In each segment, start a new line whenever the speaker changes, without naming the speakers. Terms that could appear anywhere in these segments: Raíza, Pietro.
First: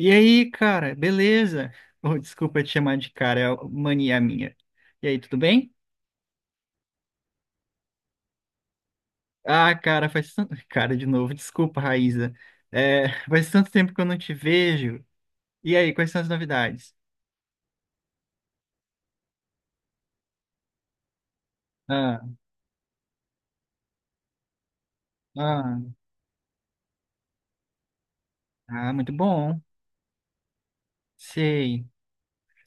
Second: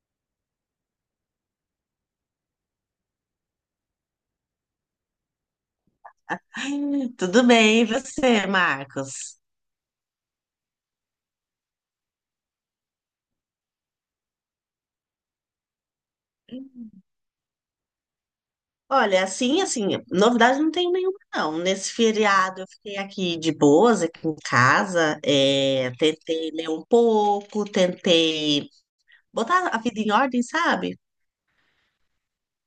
E aí, cara, beleza? Oh, desculpa te chamar de cara, é mania minha. E aí, tudo bem?
Tudo bem, e você, Marcos?
Ah, cara, faz tanto... Cara, de novo, desculpa, Raíza. É, faz tanto tempo que eu não te vejo. E aí, quais são as novidades?
Olha, assim, novidade não tenho nenhuma, não. Nesse
Ah,
feriado eu fiquei aqui de boas, aqui em casa,
ah,
tentei ler um pouco, tentei
ah, muito bom.
botar a vida em ordem, sabe?
Sei.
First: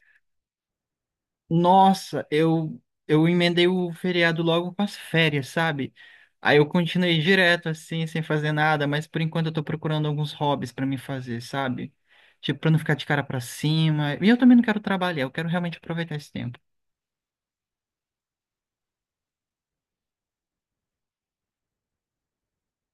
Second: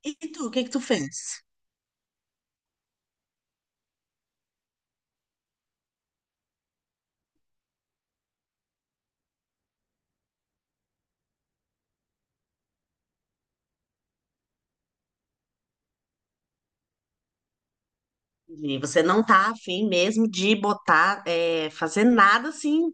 E tu, o que que tu fez?
Nossa, eu emendei o feriado logo com as férias, sabe? Aí eu continuei direto assim, sem fazer nada, mas por enquanto eu tô procurando alguns hobbies pra me fazer, sabe? Tipo, pra não ficar de cara pra cima. E eu também não quero trabalhar, eu quero realmente aproveitar esse tempo.
E você não tá afim mesmo de botar, fazer nada assim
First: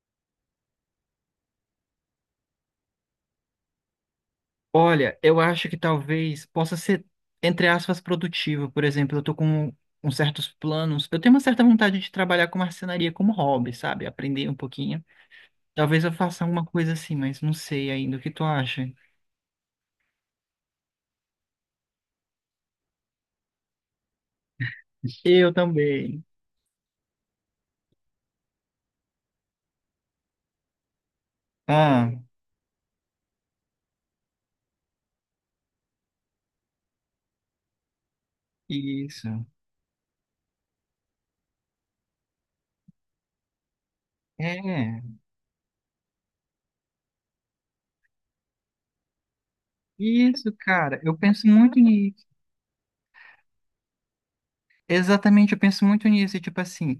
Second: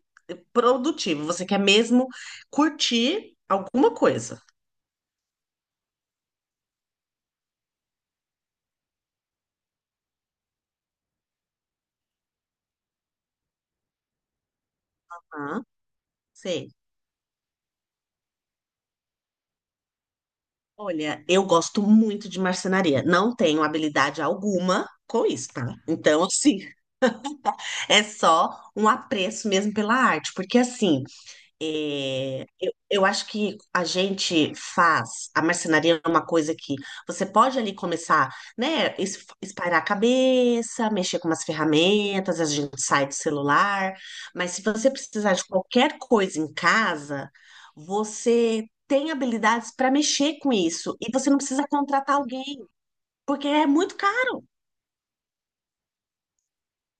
produtivo, você quer mesmo curtir alguma coisa.
Olha, eu acho que talvez possa ser, entre aspas, produtivo. Por exemplo, eu tô com uns certos planos. Eu tenho uma certa vontade de trabalhar com marcenaria como hobby, sabe? Aprender um pouquinho.
Ah,
Talvez eu faça alguma
sei.
coisa assim, mas não sei ainda. O que tu acha?
Olha, eu gosto muito de marcenaria. Não tenho habilidade alguma com isso,
Eu
tá?
também.
Então, assim, é só um apreço mesmo pela arte, porque assim,
Ah, é.
eu acho que a gente faz a marcenaria é uma coisa que você pode ali começar, né,
Isso.
espairar a cabeça, mexer com umas ferramentas, a gente sai do celular, mas se você
É,
precisar de qualquer coisa em casa, você tem habilidades para mexer
isso,
com isso
cara.
e
Eu
você não
penso
precisa
muito
contratar
nisso.
alguém, porque é muito caro.
Exatamente, eu penso muito nisso. E, tipo assim,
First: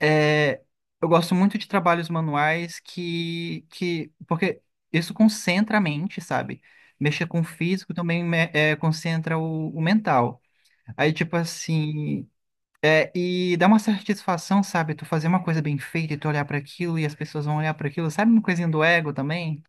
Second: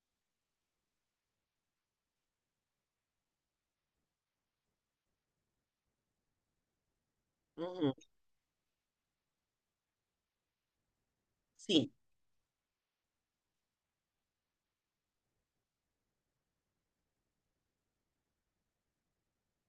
é, eu gosto muito de trabalhos manuais que. Porque isso concentra a mente, sabe? Mexer com o físico
Uhum,
também concentra o mental. Aí, tipo
sim.
assim. É, e dá uma satisfação, sabe? Tu fazer uma coisa bem feita e tu olhar para aquilo e as pessoas vão olhar para aquilo, sabe? Uma coisinha do ego também.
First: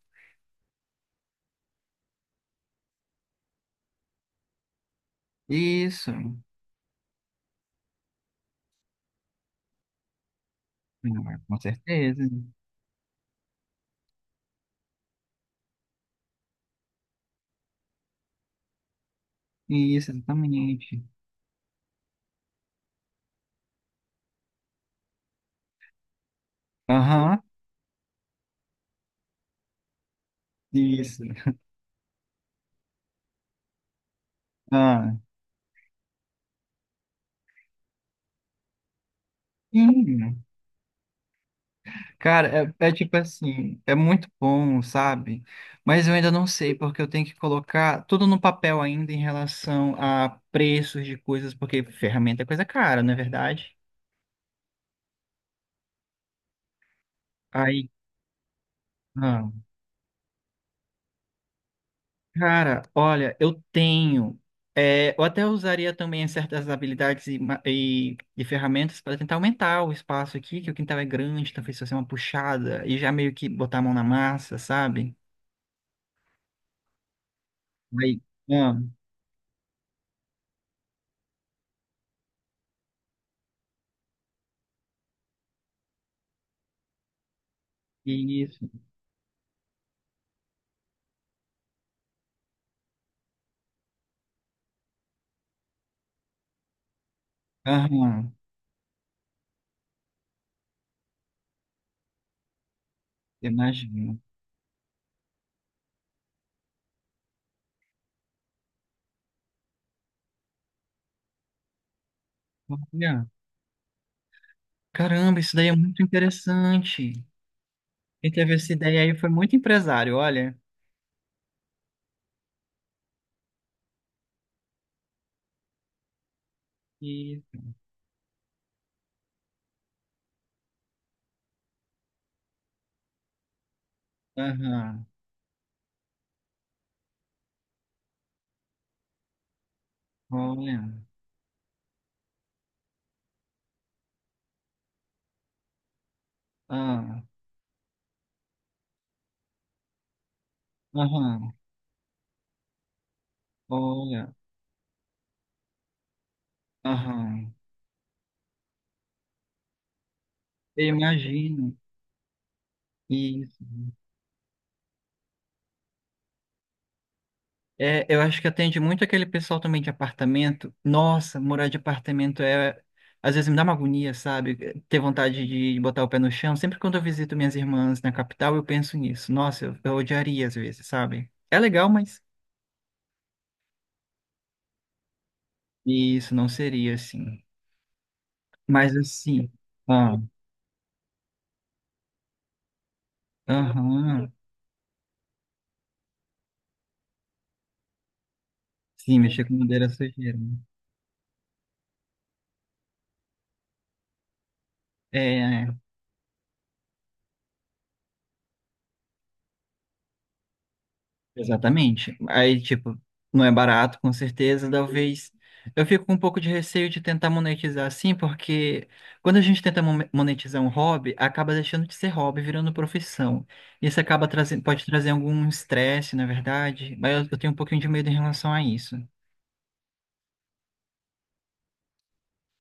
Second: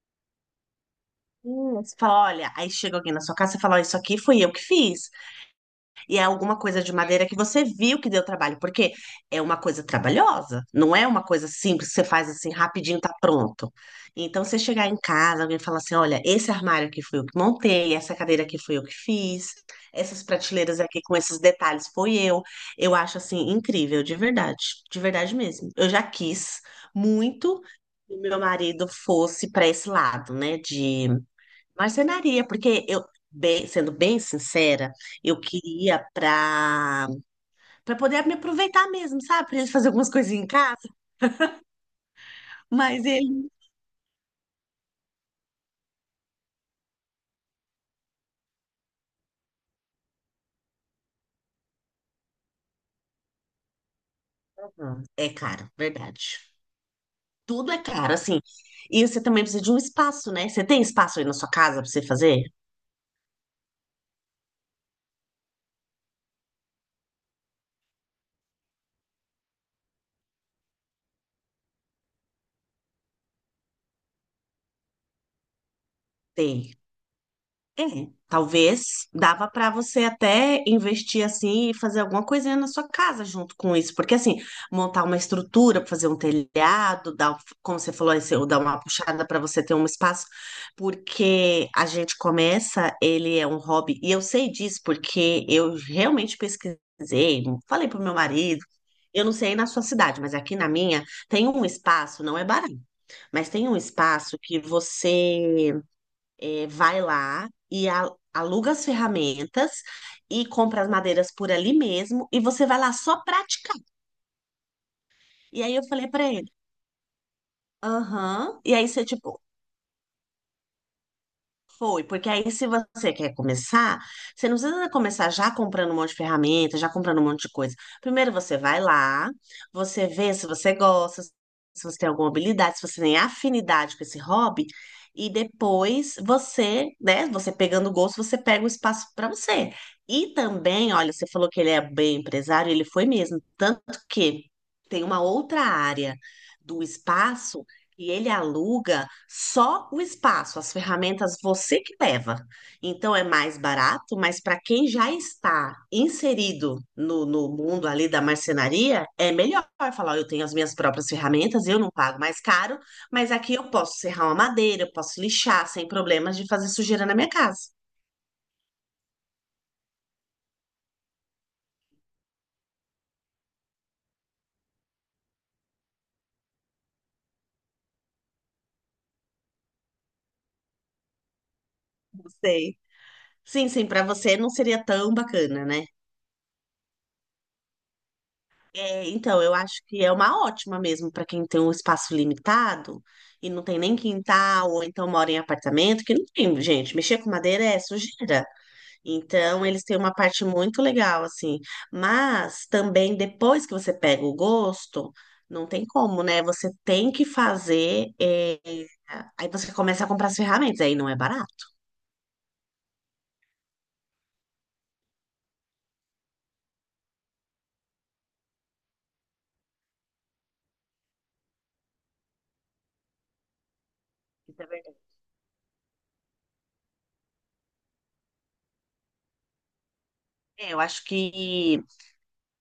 Você fala, olha, aí chega alguém na sua casa e fala, ó, isso aqui fui eu que fiz.
Isso.
E é alguma coisa de madeira que você viu que deu trabalho, porque é uma coisa trabalhosa, não é uma
Ah,
coisa
com
simples que você
certeza.
faz assim rapidinho, tá pronto. Então, você chegar em casa, alguém falar assim: olha, esse armário aqui foi eu que montei, essa cadeira aqui foi eu que fiz,
Isso,
essas prateleiras aqui
exatamente.
com esses detalhes foi eu. Eu acho assim incrível, de verdade mesmo. Eu já quis
Aham,
muito que o meu marido fosse para esse lado, né, de
isso.
marcenaria, porque eu, sendo bem sincera,
Ah,
eu queria para poder me aproveitar mesmo, sabe? Pra gente fazer algumas
sim.
coisinhas em casa,
Cara, é
mas
tipo
ele
assim, é muito bom, sabe? Mas eu ainda não sei, porque eu tenho que colocar tudo no papel ainda em relação a preços de coisas, porque ferramenta é coisa cara, não é verdade?
é caro, verdade. Tudo é
Aí,
caro, assim. E você também
ah.
precisa de um espaço, né? Você tem espaço aí na sua casa para você fazer?
Cara, olha, eu tenho. Eu até usaria também certas habilidades e ferramentas para tentar aumentar o espaço aqui, que o quintal é grande, talvez fazer uma puxada e já meio que botar a mão na massa, sabe?
Tem. É,
Aí, ah,
talvez dava para você até investir assim e fazer alguma coisinha na sua casa junto com isso, porque assim, montar uma estrutura, fazer um telhado, dar, um, como você falou, ou dar
isso.
uma puxada para você ter um espaço, porque a gente começa, ele é um hobby, e eu sei disso porque eu realmente pesquisei, falei pro meu
Aham,
marido, eu não sei aí na sua cidade, mas aqui na minha tem um espaço, não é barato, mas tem um
imagino.
espaço que você vai lá e aluga as ferramentas e compra as madeiras por ali mesmo e você vai lá só
Olha,
praticar.
caramba, isso
E
daí é
aí eu
muito
falei pra ele,
interessante. Quem teve
aham.
essa
E aí
ideia
você,
aí foi
tipo,
muito empresário, olha.
foi, porque aí se você quer começar, você não precisa começar já comprando um monte de ferramenta, já comprando um
E,
monte de coisa. Primeiro você vai lá, você vê se você gosta, se você tem alguma habilidade, se você tem afinidade com esse hobby,
aham,
e depois você, né, você pegando o gosto, você pega o espaço para você. E
olha,
também, olha, você falou que ele é bem empresário, ele foi mesmo, tanto que tem uma outra área do
ah,
espaço e ele aluga só o espaço, as ferramentas
aham,
você que leva. Então é mais barato,
olha,
mas para quem já está inserido no
aham.
mundo ali da marcenaria, é melhor falar: "Ó, eu tenho as minhas
Eu
próprias ferramentas,
imagino.
eu não pago mais caro, mas
E
aqui eu posso serrar uma madeira, eu posso lixar sem problemas de fazer sujeira na minha casa."
é, eu acho que atende muito aquele pessoal também de apartamento. Nossa, morar de apartamento é. Às vezes me dá uma agonia, sabe? Ter vontade de botar o pé no chão. Sempre quando eu visito minhas irmãs na capital, eu penso nisso. Nossa, eu odiaria às vezes, sabe? É legal, mas
Não sei. Sim, sim, para você não seria tão bacana, né?
isso não seria assim. Mas
É, então,
assim.
eu acho que é
Ah,
uma ótima mesmo para quem tem um espaço limitado e não tem nem
aham.
quintal, ou então mora em apartamento, que não tem, gente. Mexer com madeira é sujeira.
Sim, mexer com
Então,
madeira
eles
é
têm uma
sujeira,
parte
né?
muito legal, assim. Mas também, depois que você pega o gosto,
É,
não
é.
tem como, né? Você tem que fazer. Aí você começa a comprar as ferramentas, aí não é barato.
Exatamente. Aí, tipo, não é barato, com certeza. Talvez eu fico com um pouco de receio de tentar monetizar assim, porque quando a gente tenta monetizar um hobby, acaba deixando de ser hobby, virando profissão. Isso acaba
Isso
trazendo,
é
pode
verdade.
trazer algum estresse, na verdade, mas eu tenho um pouquinho de medo em relação a isso.
É, eu acho que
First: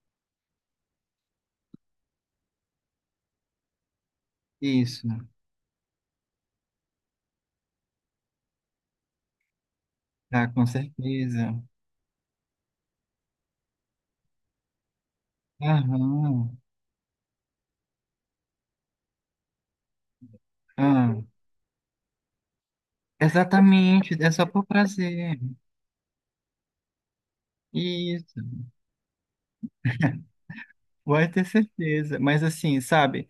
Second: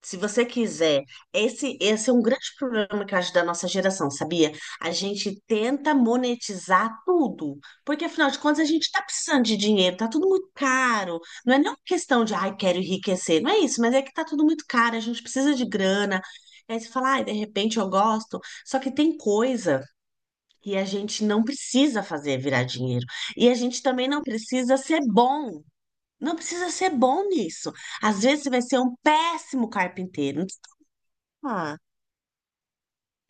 se você quiser, esse é um grande problema que eu acho da nossa geração, sabia? A
Isso,
gente tenta monetizar tudo, porque afinal de contas a gente tá precisando de dinheiro, tá tudo
tá,
muito
com
caro. Não é
certeza.
nem uma questão de, ai, quero enriquecer, não é isso, mas é que tá tudo muito caro, a gente precisa de grana.
Aham.
Aí você fala, ai, de repente eu gosto, só que tem coisa que a
Ah,
gente não precisa fazer virar dinheiro, e a gente também
exatamente,
não
é só por
precisa ser
prazer.
bom. Não precisa ser bom nisso. Às
Isso.
vezes você vai ser um péssimo carpinteiro.
Pode ter
Ah,
certeza. Mas assim, sabe?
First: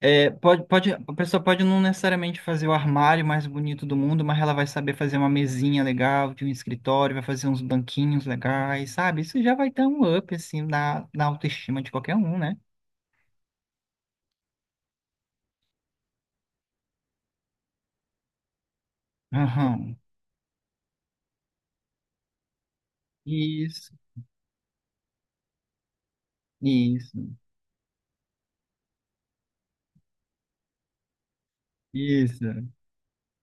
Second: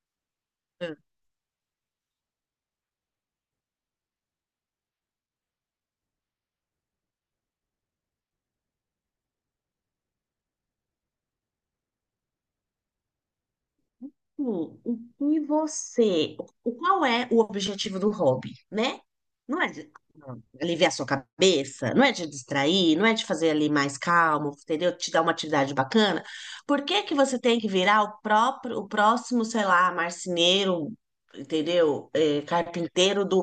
É, pode,
hum.
a pessoa pode não necessariamente fazer o armário mais bonito do mundo, mas ela vai saber fazer uma mesinha legal de um escritório, vai fazer uns banquinhos legais, sabe? Isso já vai dar um up, assim, na autoestima de qualquer um, né?
Sim, que você, o qual é o objetivo do hobby, né? Não é de
Aham.
aliviar sua cabeça, não é de distrair, não é de fazer ali
Isso,
mais calmo, entendeu? Te dar uma atividade bacana. Por que que
isso,
você tem que virar o próximo, sei lá, marceneiro, entendeu? É,
isso.
carpinteiro do,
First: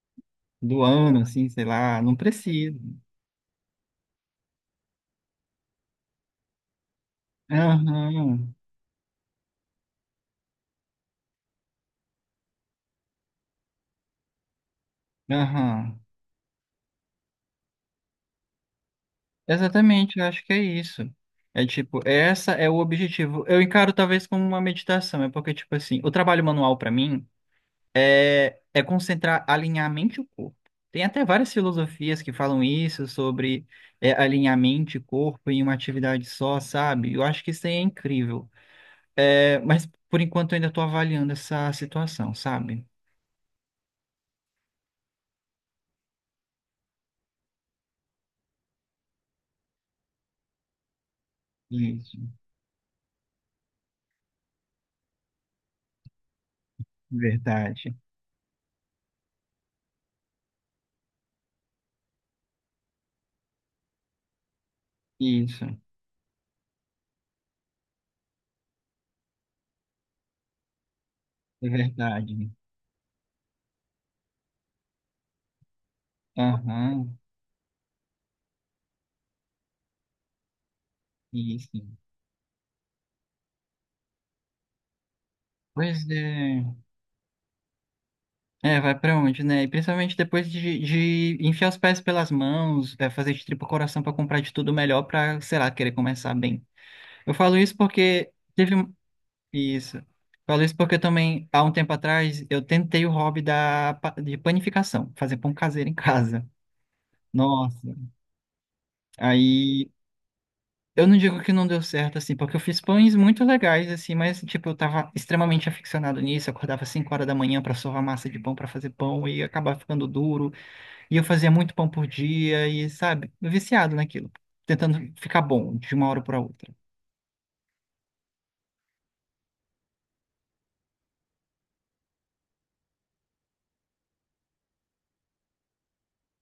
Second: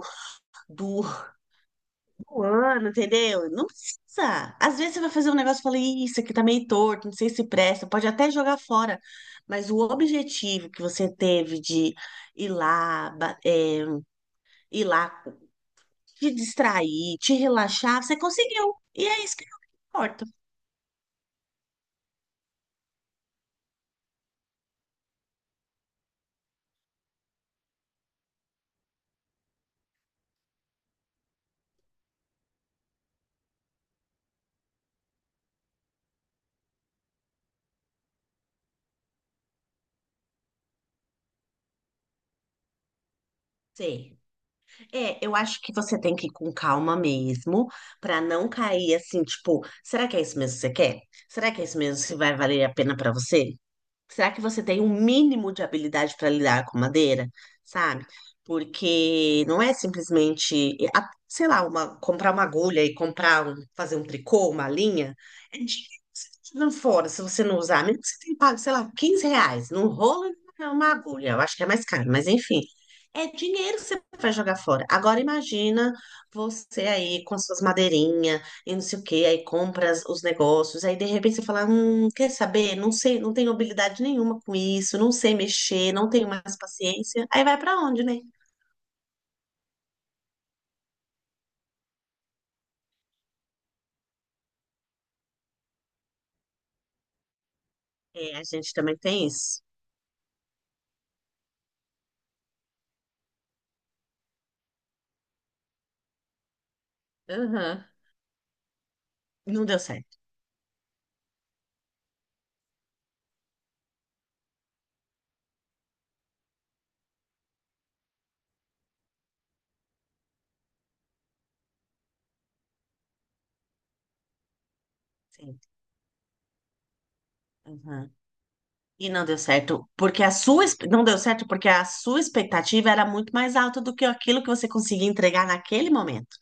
Do
do
ano, assim, sei lá, não
um
precisa.
ano, entendeu? Não precisa. Às vezes você vai fazer um negócio e fala, "Ih, isso aqui tá meio torto, não sei se presta, pode até
Aham,
jogar fora." Mas o objetivo que você teve de ir lá, ba- é, ir lá,
aham.
te distrair, te relaxar, você conseguiu. E é isso que
Exatamente, eu
importa.
acho que é isso. É tipo, essa é o objetivo. Eu encaro talvez como uma meditação, é porque, tipo assim, o trabalho manual pra mim. É concentrar, alinhar a mente e o corpo. Tem até várias filosofias que falam isso, sobre alinhar mente e corpo em uma atividade só, sabe? Eu acho que isso aí é incrível. É, mas, por enquanto, eu ainda estou avaliando essa situação, sabe?
Sei. É, eu acho que você tem que ir com calma mesmo, pra não cair assim, tipo, será que é isso mesmo que você quer? Será que é isso mesmo que
Isso,
vai valer a pena pra você? Será que você tem um mínimo de habilidade para lidar com madeira?
verdade.
Sabe? Porque não é simplesmente, sei lá, comprar uma agulha e fazer um tricô, uma linha. É
Isso,
dinheiro
é
que você tá jogando fora se você não usar. Mesmo que você tenha pago, sei lá, R$ 15 num rolo e uma agulha. Eu acho que é mais caro, mas
verdade.
enfim. É dinheiro que você vai jogar fora. Agora imagina você
Aham,
aí com suas madeirinhas e não sei o quê, aí compra os negócios, aí de repente você fala,
isso.
quer saber? Não sei, não tenho habilidade nenhuma com isso, não sei mexer,
Pois
não tenho mais
é.
paciência. Aí vai pra onde, né?
É, vai pra onde, né? E principalmente depois de enfiar os pés pelas mãos, fazer de tripa coração pra comprar de tudo melhor pra, sei lá, querer começar bem. Eu falo isso porque
É, a gente
teve
também tem isso.
isso. Falo isso porque também, há um tempo atrás, eu tentei o hobby de panificação, fazer pão caseiro em casa.
Aham.
Nossa.
Não deu
Aí,
certo.
eu não digo que não deu certo, assim, porque eu fiz pães muito legais, assim, mas, tipo, eu tava extremamente aficionado nisso. Eu acordava 5 horas da manhã pra sovar massa de pão, pra fazer pão, e acabava ficando duro. E eu fazia muito pão por dia, e, sabe, viciado naquilo, tentando ficar
Sim.
bom de uma hora pra outra.
Uhum. E não deu certo porque a sua exp- não deu certo porque a sua expectativa era muito mais alta do que aquilo que você conseguia entregar naquele momento.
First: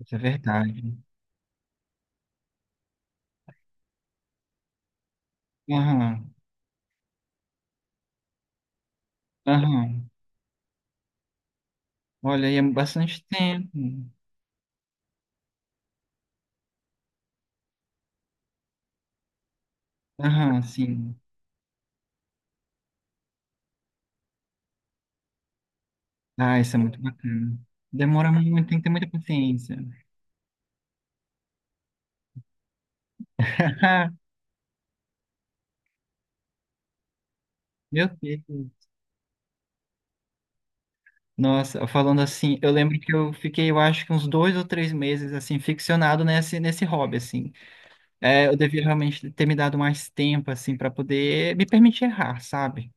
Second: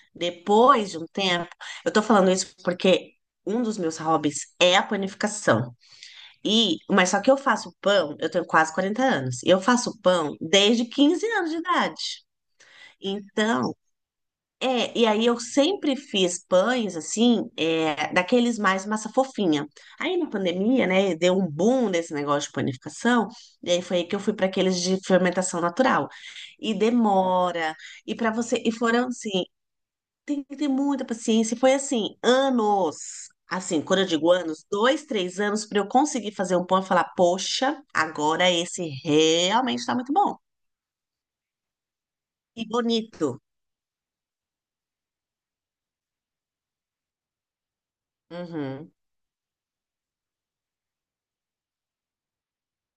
Isso é
Depois de
verdade.
um tempo, eu tô falando isso porque um dos meus hobbies é a panificação.
Aham,
E, mas só que eu faço pão, eu tenho quase 40 anos, e eu faço
aham.
pão desde 15 anos de idade.
Olha, aí é bastante
Então,
tempo.
e aí eu sempre fiz pães, assim, daqueles mais massa fofinha. Aí na
Aham,
pandemia, né,
sim.
deu um boom nesse negócio de panificação, e aí foi aí que eu fui para aqueles de fermentação natural.
Ah,
E
isso é muito bacana.
demora, e para
Demora
você,
muito,
e
tem que ter muita
foram assim,
paciência.
tem que ter muita paciência. E foi assim, anos. Assim, quando eu digo anos, dois, três anos para eu conseguir fazer um pão e falar, poxa,
Meu
agora esse
Deus.
realmente está muito bom
Nossa, falando assim,
e
eu lembro que
bonito.
eu fiquei, eu acho que uns 2 ou 3 meses, assim, ficcionado nesse hobby, assim. É, eu devia
Uhum.
realmente ter me dado mais tempo, assim, para poder me permitir errar, sabe?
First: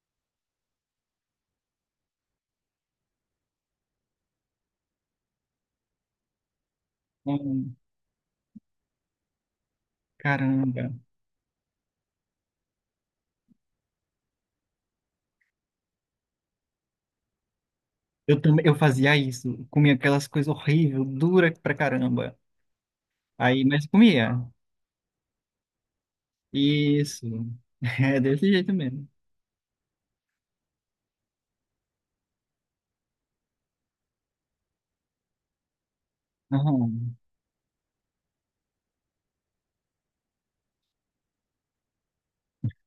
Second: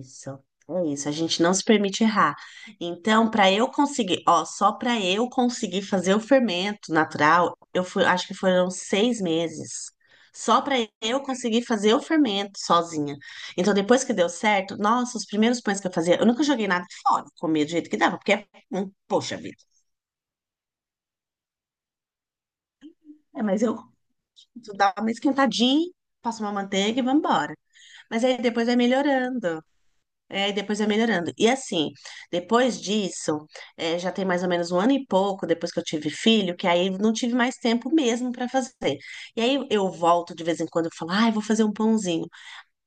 Isso, é isso. A gente não se permite errar. Então, para eu conseguir, ó, só para eu conseguir fazer o fermento natural,
Hum,
eu fui, acho que foram 6 meses. Só para
caramba.
eu conseguir fazer o fermento sozinha. Então, depois que deu certo, nossa, os primeiros pães que eu fazia, eu nunca joguei nada fora, comia do jeito que dava, porque,
Também eu fazia
poxa vida.
isso, comia aquelas coisas horríveis, dura pra caramba.
É, mas
Aí,
eu
mas comia.
dava uma esquentadinha, passo uma manteiga e vamos
Isso.
embora.
É
Mas aí
desse
depois
jeito
vai
mesmo.
melhorando. É, e depois vai melhorando. E assim, depois disso, já tem mais ou menos um ano e pouco depois que eu tive filho, que aí eu não
Aham.
tive mais tempo mesmo para fazer. E aí eu volto de vez em quando e falo, ai, vou fazer um pãozinho.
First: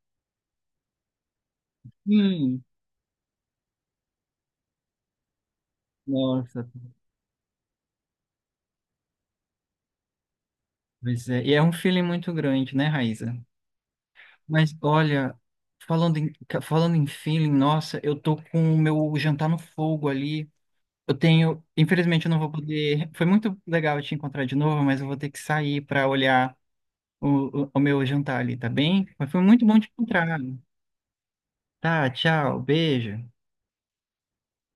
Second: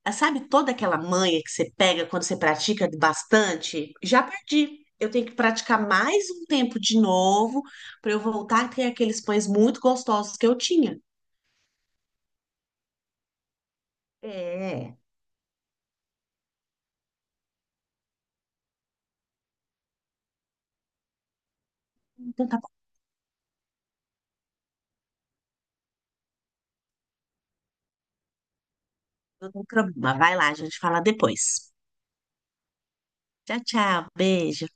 Ah, sabe toda aquela manha que você pega quando você
Hum,
pratica bastante? Já perdi. Eu tenho que praticar mais um
nossa,
tempo de novo para eu voltar a ter aqueles pães muito gostosos que eu tinha.
pois é. E é um feeling muito grande, né, Raíza? Mas
É.
olha, falando em feeling, nossa, eu tô com o meu jantar no fogo ali. Eu tenho, infelizmente eu não
Então
vou
tá bom,
poder. Foi muito legal te encontrar de novo, mas eu vou ter que sair para olhar o meu jantar ali, tá bem? Mas foi
não tem
muito bom te
problema. Vai
encontrar.
lá, a gente fala depois.
Tá, tchau, beijo.
Tchau, tchau. Beijo.